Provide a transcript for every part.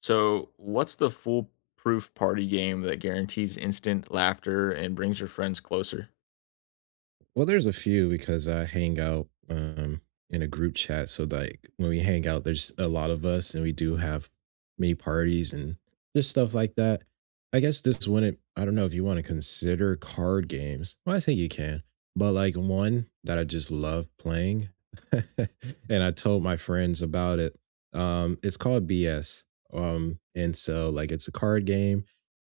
So, what's the foolproof party game that guarantees instant laughter and brings your friends closer? Well, there's a few because I hang out in a group chat. So, like, when we hang out, there's a lot of us, and we do have many parties and just stuff like that. I guess this wouldn't, I don't know if you want to consider card games. Well, I think you can. But, like, one that I just love playing, and I told my friends about it. It's called BS. And so, like, it's a card game,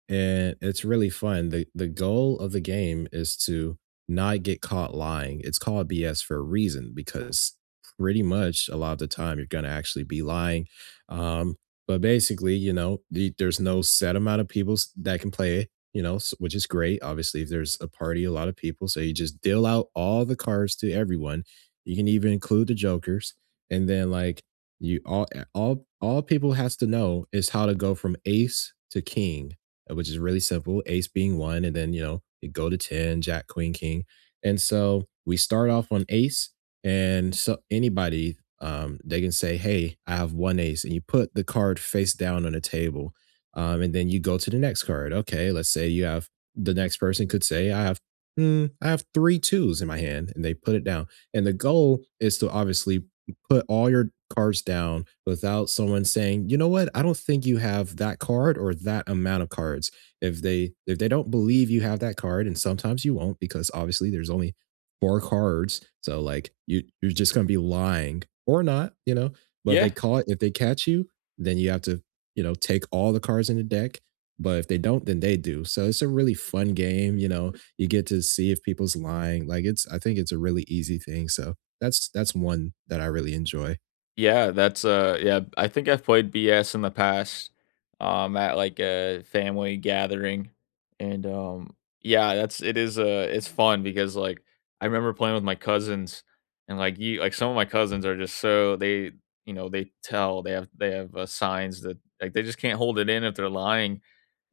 and it's really fun. The goal of the game is to not get caught lying. It's called BS for a reason because pretty much a lot of the time you're going to actually be lying. Um, but basically, you know, there's no set amount of people that can play, you know, which is great. Obviously, if there's a party, a lot of people. So you just deal out all the cards to everyone. You can even include the jokers. And then, like, you all, all people has to know is how to go from ace to king, which is really simple, ace being one, and then, you know, you go to 10, jack, queen, king. And so we start off on ace, and so anybody, they can say, hey, I have one ace, and you put the card face down on the table. And then you go to the next card. Okay, let's say you have the next person could say, I have three twos in my hand, and they put it down. And the goal is to obviously put all your cards down without someone saying, "You know what? I don't think you have that card or that amount of cards." If they don't believe you have that card, and sometimes you won't because obviously there's only four cards, so like you're just gonna be lying or not, you know. But if they Yeah, call it, if they catch you, then you have to take all the cards in the deck. But if they don't, then they do. So it's a really fun game. You know, you get to see if people's lying. Like I think it's a really easy thing. So that's one that I really enjoy. Yeah, that's, yeah, I think I've played BS in the past, at, like, a family gathering, and, yeah, that's it is, it's fun because, like, I remember playing with my cousins, and, like, you like, some of my cousins are just so they you know, they have, signs that like, they just can't hold it in if they're lying,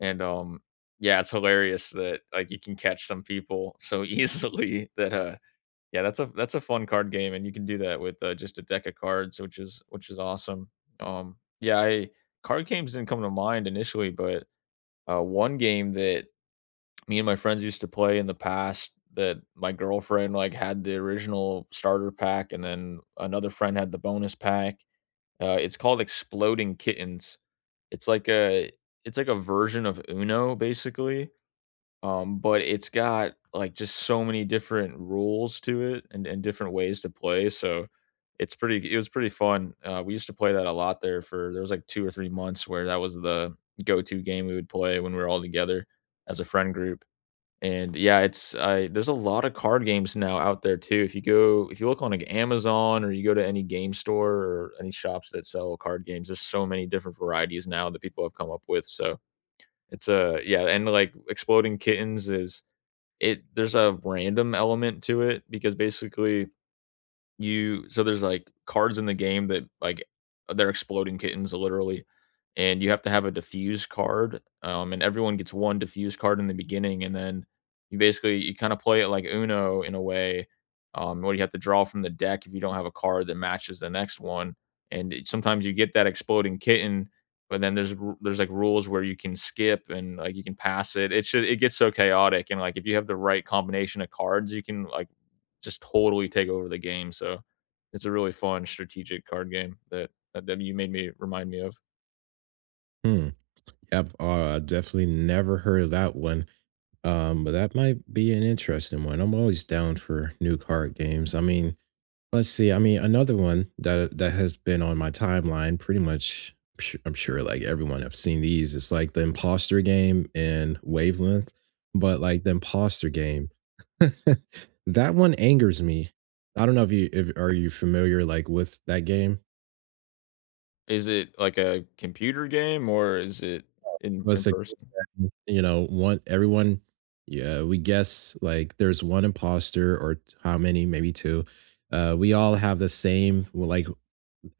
and, yeah, it's hilarious that, like, you can catch some people so easily that, yeah, that's a fun card game, and you can do that with, just a deck of cards, which is awesome. Yeah, I card games didn't come to mind initially, but, one game that me and my friends used to play in the past that my girlfriend, like, had the original starter pack, and then another friend had the bonus pack, it's called Exploding Kittens. It's like a it's like a version of UNO, basically. But it's got, like, just so many different rules to it and different ways to play, so it was pretty fun. We used to play that a lot there was, like, 2 or 3 months where that was the go-to game we would play when we were all together as a friend group, and, yeah, it's I there's a lot of card games now out there too. If you look on, like, Amazon or you go to any game store or any shops that sell card games, there's so many different varieties now that people have come up with, so it's, a yeah, and, like, Exploding Kittens is it there's a random element to it because basically you so there's, like, cards in the game that, like they're exploding kittens literally, and you have to have a diffuse card, and everyone gets 1 diffuse card in the beginning, and then you basically you kinda play it like Uno in a way, where you have to draw from the deck if you don't have a card that matches the next one, and it sometimes you get that exploding kitten, but then there's, like, rules where you can skip and, like, you can pass it. It's just it gets so chaotic, and, like, if you have the right combination of cards, you can, like just totally take over the game. So it's a really fun strategic card game that you made me remind me of. Hmm. Yep. I've definitely never heard of that one. But that might be an interesting one. I'm always down for new card games. I mean, let's see. I mean, another one that has been on my timeline pretty much. I'm sure like everyone have seen these. It's like the imposter game and wavelength, but like the imposter game. That one angers me. I don't know, if you if, are you familiar like with that game? Is it like a computer game or is it in Was a group person? setting, you know, one everyone. Yeah, we guess like there's one imposter or how many, maybe two. We all have the same, well, like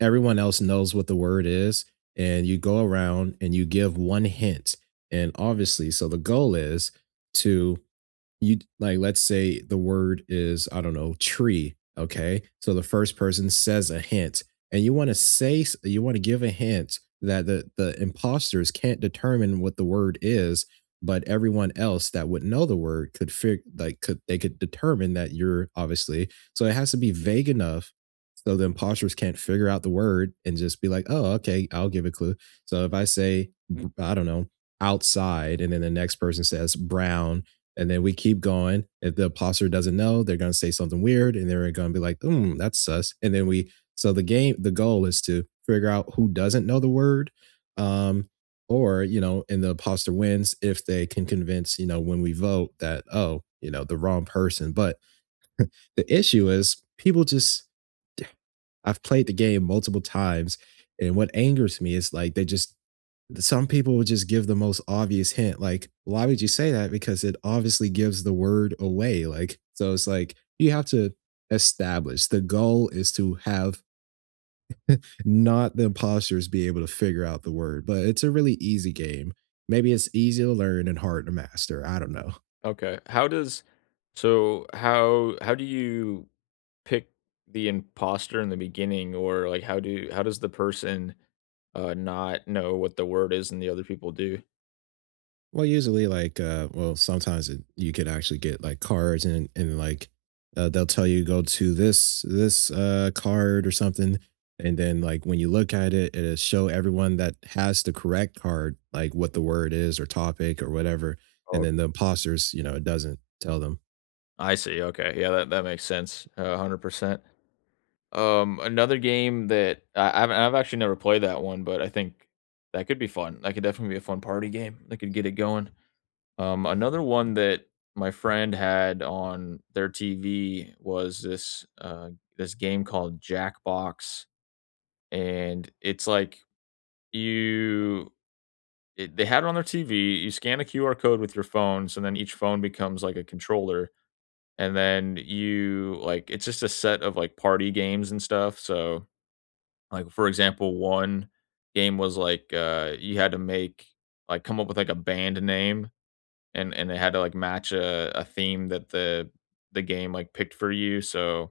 everyone else knows what the word is, and you go around and you give one hint. And obviously, so the goal is to. You, like, let's say the word is, I don't know, tree. Okay, so the first person says a hint, and you want to you want to give a hint that the imposters can't determine what the word is, but everyone else that would know the word could figure, like, could they, could determine that you're obviously. So it has to be vague enough so the imposters can't figure out the word and just be like, oh, okay, I'll give a clue. So if I say, I don't know, outside, and then the next person says brown, and then we keep going. If the imposter doesn't know, they're going to say something weird and they're going to be like, hmm, that's sus. And then so the game, the goal is to figure out who doesn't know the word. Um, or, you know, and the imposter wins if they can convince, you know, when we vote that, oh, you know, the wrong person. But the issue is people just, I've played the game multiple times. And what angers me is like they just. Some people would just give the most obvious hint. Like, why would you say that? Because it obviously gives the word away. Like, so it's like you have to establish the goal is to have not the imposters be able to figure out the word. But it's a really easy game. Maybe it's easy to learn and hard to master. I don't know. Okay. How does so how do you pick the imposter in the beginning or like how do how does the person not know what the word is and the other people do? Well, usually, like, well, sometimes you could actually get like cards and like they'll tell you go to this card or something, and then like when you look at it, it'll show everyone that has the correct card like what the word is or topic or whatever, and Oh, then the imposters, you know, it doesn't tell them. I see. Okay. Yeah, that that makes sense. 100%. Another game that I've actually never played that one, but I think that could be fun. That could definitely be a fun party game. That could get it going. Another one that my friend had on their TV was this this game called Jackbox, and it's like you it, they had it on their TV. You scan a QR code with your phone, so then each phone becomes like a controller, and then you like it's just a set of like party games and stuff. So like, for example, one game was like, you had to make like come up with like a band name and they had to like match a theme that the game like picked for you. So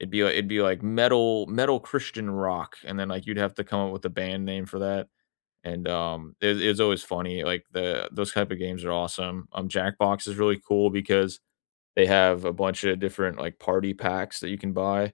it'd be like metal Christian rock, and then like you'd have to come up with a band name for that. And it, was- always funny. Like the those type of games are awesome. Jackbox is really cool because they have a bunch of different like party packs that you can buy,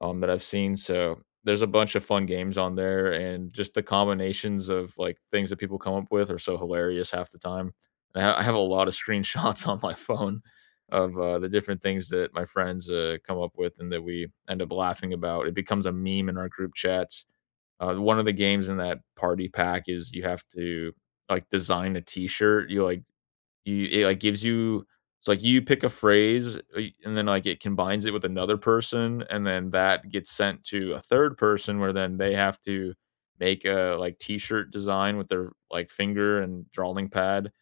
that I've seen. So there's a bunch of fun games on there, and just the combinations of like things that people come up with are so hilarious half the time. And I have a lot of screenshots on my phone of the different things that my friends come up with and that we end up laughing about. It becomes a meme in our group chats. One of the games in that party pack is you have to like design a T-shirt. You like you it, like, gives you it's like you pick a phrase, y- and then, like, it combines it with another person, and then that gets sent to a third person where then they have to make a, like, T-shirt design with their, like, finger and drawing pad,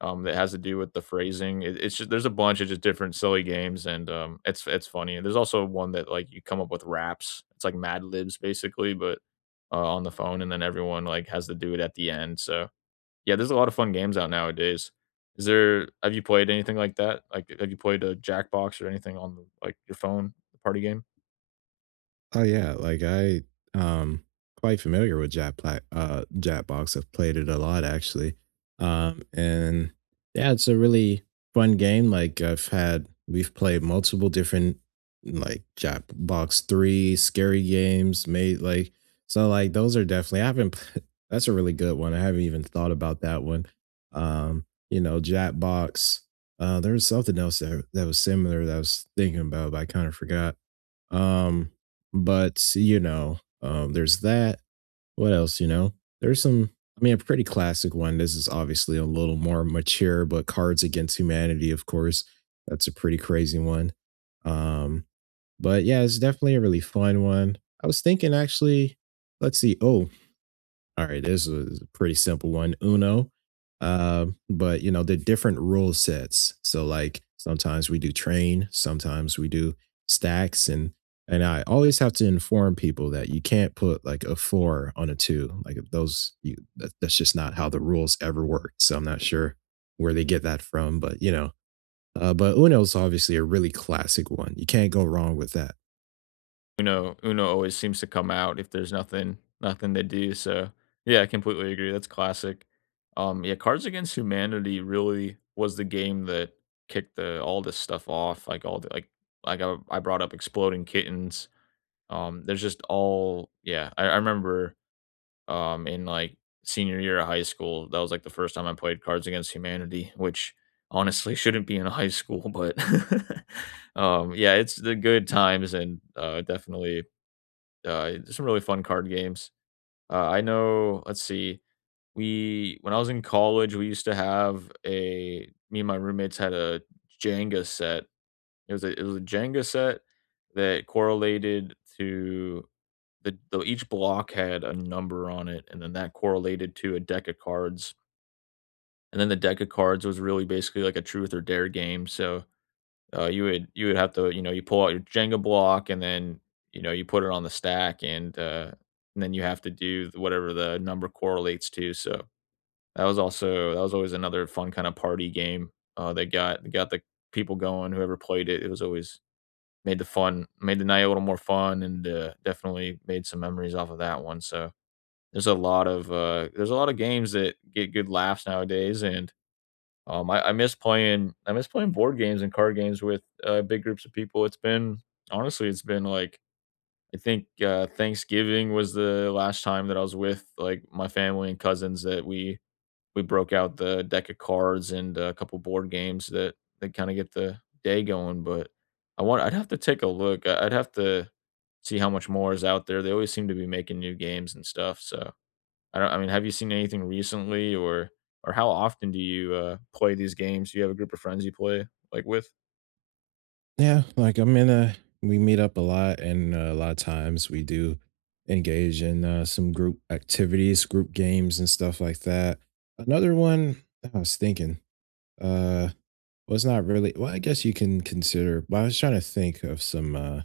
that has to do with the phrasing. It it's just there's a bunch of just different silly games, and, it's funny. And there's also one that, like, you come up with raps. It's like Mad Libs, basically, but, on the phone, and then everyone, like, has to do it at the end, so yeah, there's a lot of fun games out nowadays. Is there have you played anything like that? Like, have you played a Jackbox or anything on the, like your phone, the party game? Oh yeah, like I um quite familiar with Japbox. I've played it a lot actually. And yeah, it's a really fun game. Like I've had we've played multiple different like Japbox 3 scary games made like so like those are definitely. I haven't p- That's a really good one. I haven't even thought about that one. Um you know, Japbox. There was something else that was similar that I was thinking about, but I kind of forgot, um, but you know, there's that. What else? You know, there's some. I mean, a pretty classic one. This is obviously a little more mature, but Cards Against Humanity, of course, that's a pretty crazy one. Um, but yeah, it's definitely a really fun one. I was thinking actually, let's see. Oh, all right, this is a pretty simple one. Uno. But you know, the different rule sets. So like sometimes we do train, sometimes we do stacks, and I always have to inform people that you can't put like a four on a two. Like if those you that, that's just not how the rules ever worked. So I'm not sure where they get that from, but you know. But Uno is obviously a really classic one. You can't go wrong with that. Uno always seems to come out if there's nothing to do. So yeah, I completely agree. That's classic. Yeah, Cards Against Humanity really was the game that kicked the all this stuff off. Like all the like I brought up Exploding Kittens. There's just all yeah. I remember in like senior year of high school. That was like the first time I played Cards Against Humanity, which honestly shouldn't be in high school, but yeah, it's the good times and definitely, some really fun card games. I know. Let's see. We when I was in college, we used to have a me and my roommates had a Jenga set. It was a Jenga set that correlated to the each block had a number on it, and then that correlated to a deck of cards. And then the deck of cards was really basically like a truth or dare game. So you would have to you know you pull out your Jenga block, and then you know you put it on the stack, and then you have to do whatever the number correlates to. So that was also that was always another fun kind of party game. They got the people going. Whoever played it, it was always made the fun made the night a little more fun, and definitely made some memories off of that one. So there's a lot of, there's a lot of games that get good laughs nowadays, and, I miss playing board games and card games with, big groups of people. It's been honestly, it's been, like, I think, Thanksgiving was the last time that I was with, like, my family and cousins that we broke out the deck of cards and a couple board games that that kinda get the day going, but I want I'd have to take a look. I'd have to see how much more is out there. They always seem to be making new games and stuff, so I don't I mean, have you seen anything recently or how often do you, play these games? Do you have a group of friends you play, like, with? Yeah, like I'm in a we meet up a lot and, a lot of times we do engage in, some group activities, group games and stuff like that. Another one I was thinking, uh well, it's not really, well, I guess you can consider, but I was trying to think of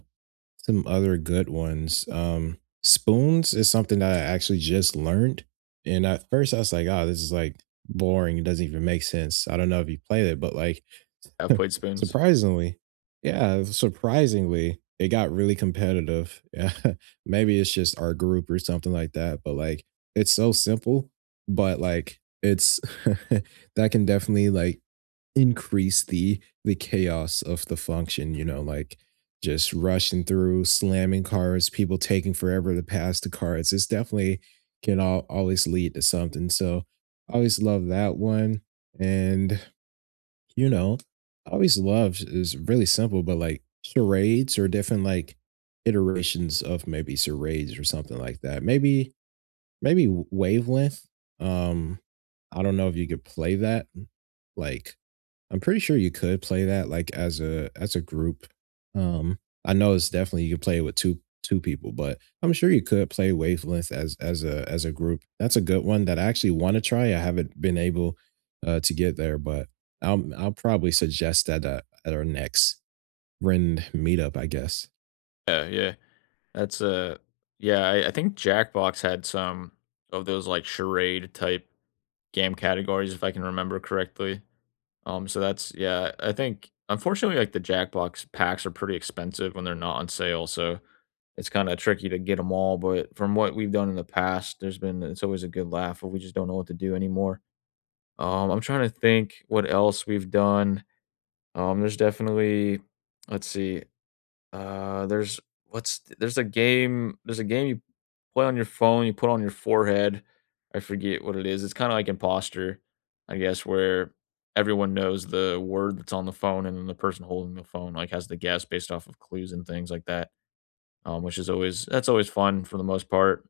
some other good ones. Spoons is something that I actually just learned, and at first I was like, oh, this is like boring, it doesn't even make sense. I don't know if you played it, but like I have played spoons? Surprisingly, yeah, surprisingly, it got really competitive. Yeah, maybe it's just our group or something like that, but like it's so simple, but like it's that can definitely like increase the chaos of the function, you know, like just rushing through, slamming cards, people taking forever to pass the cards. It's definitely can always lead to something. So I always love that one. And you know, I always loved is really simple, but like charades or different like iterations of maybe charades or something like that. Maybe wavelength. Um, I don't know if you could play that. Like I'm pretty sure you could play that, like, as a group. Um, I know it's definitely you can play it with 2 2 people, but I'm sure you could play Wavelength as a group. That's a good one that I actually wanna try. I haven't been able, to get there, but I'll probably suggest that, at our next Rend meetup, I guess. Yeah, yeah. That's, yeah, I think Jackbox had some of those, like, charade type game categories, if I can remember correctly. So that's yeah, I think unfortunately, like, the Jackbox packs are pretty expensive when they're not on sale, so it's kinda tricky to get them all, but from what we've done in the past, there's been it's always a good laugh, but we just don't know what to do anymore. I'm trying to think what else we've done. There's definitely let's see. Uh, there's there's a game you play on your phone, you put on your forehead. I forget what it is. It's kind of like imposter, I guess, where everyone knows the word that's on the phone and then the person holding the phone like has to guess based off of clues and things like that. Which is always that's always fun for the most part.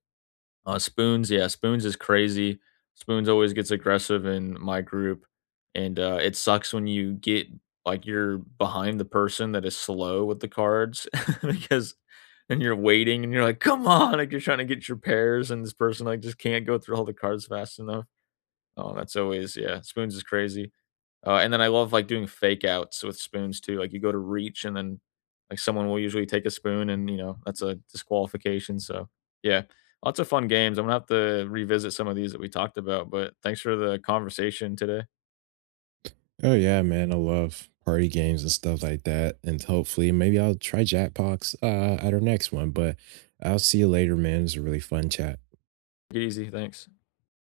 Spoons, yeah, Spoons is crazy. Spoons always gets aggressive in my group, and it sucks when you get like you're behind the person that is slow with the cards because and you're waiting and you're like, come on, like you're trying to get your pairs, and this person like just can't go through all the cards fast enough. Oh, that's always yeah. Spoons is crazy. And then I love, like, doing fake outs with spoons too, like, you go to reach and then, like, someone will usually take a spoon and, you know, that's a disqualification, so, yeah. Lots of fun games, I'm gonna have to revisit some of these that we talked about, but thanks for the conversation today. Oh, yeah, man, I love party games and stuff like that, and hopefully, maybe I'll try Jackbox, at our next one, but I'll see you later, man. It was a really fun chat. Take it easy, thanks.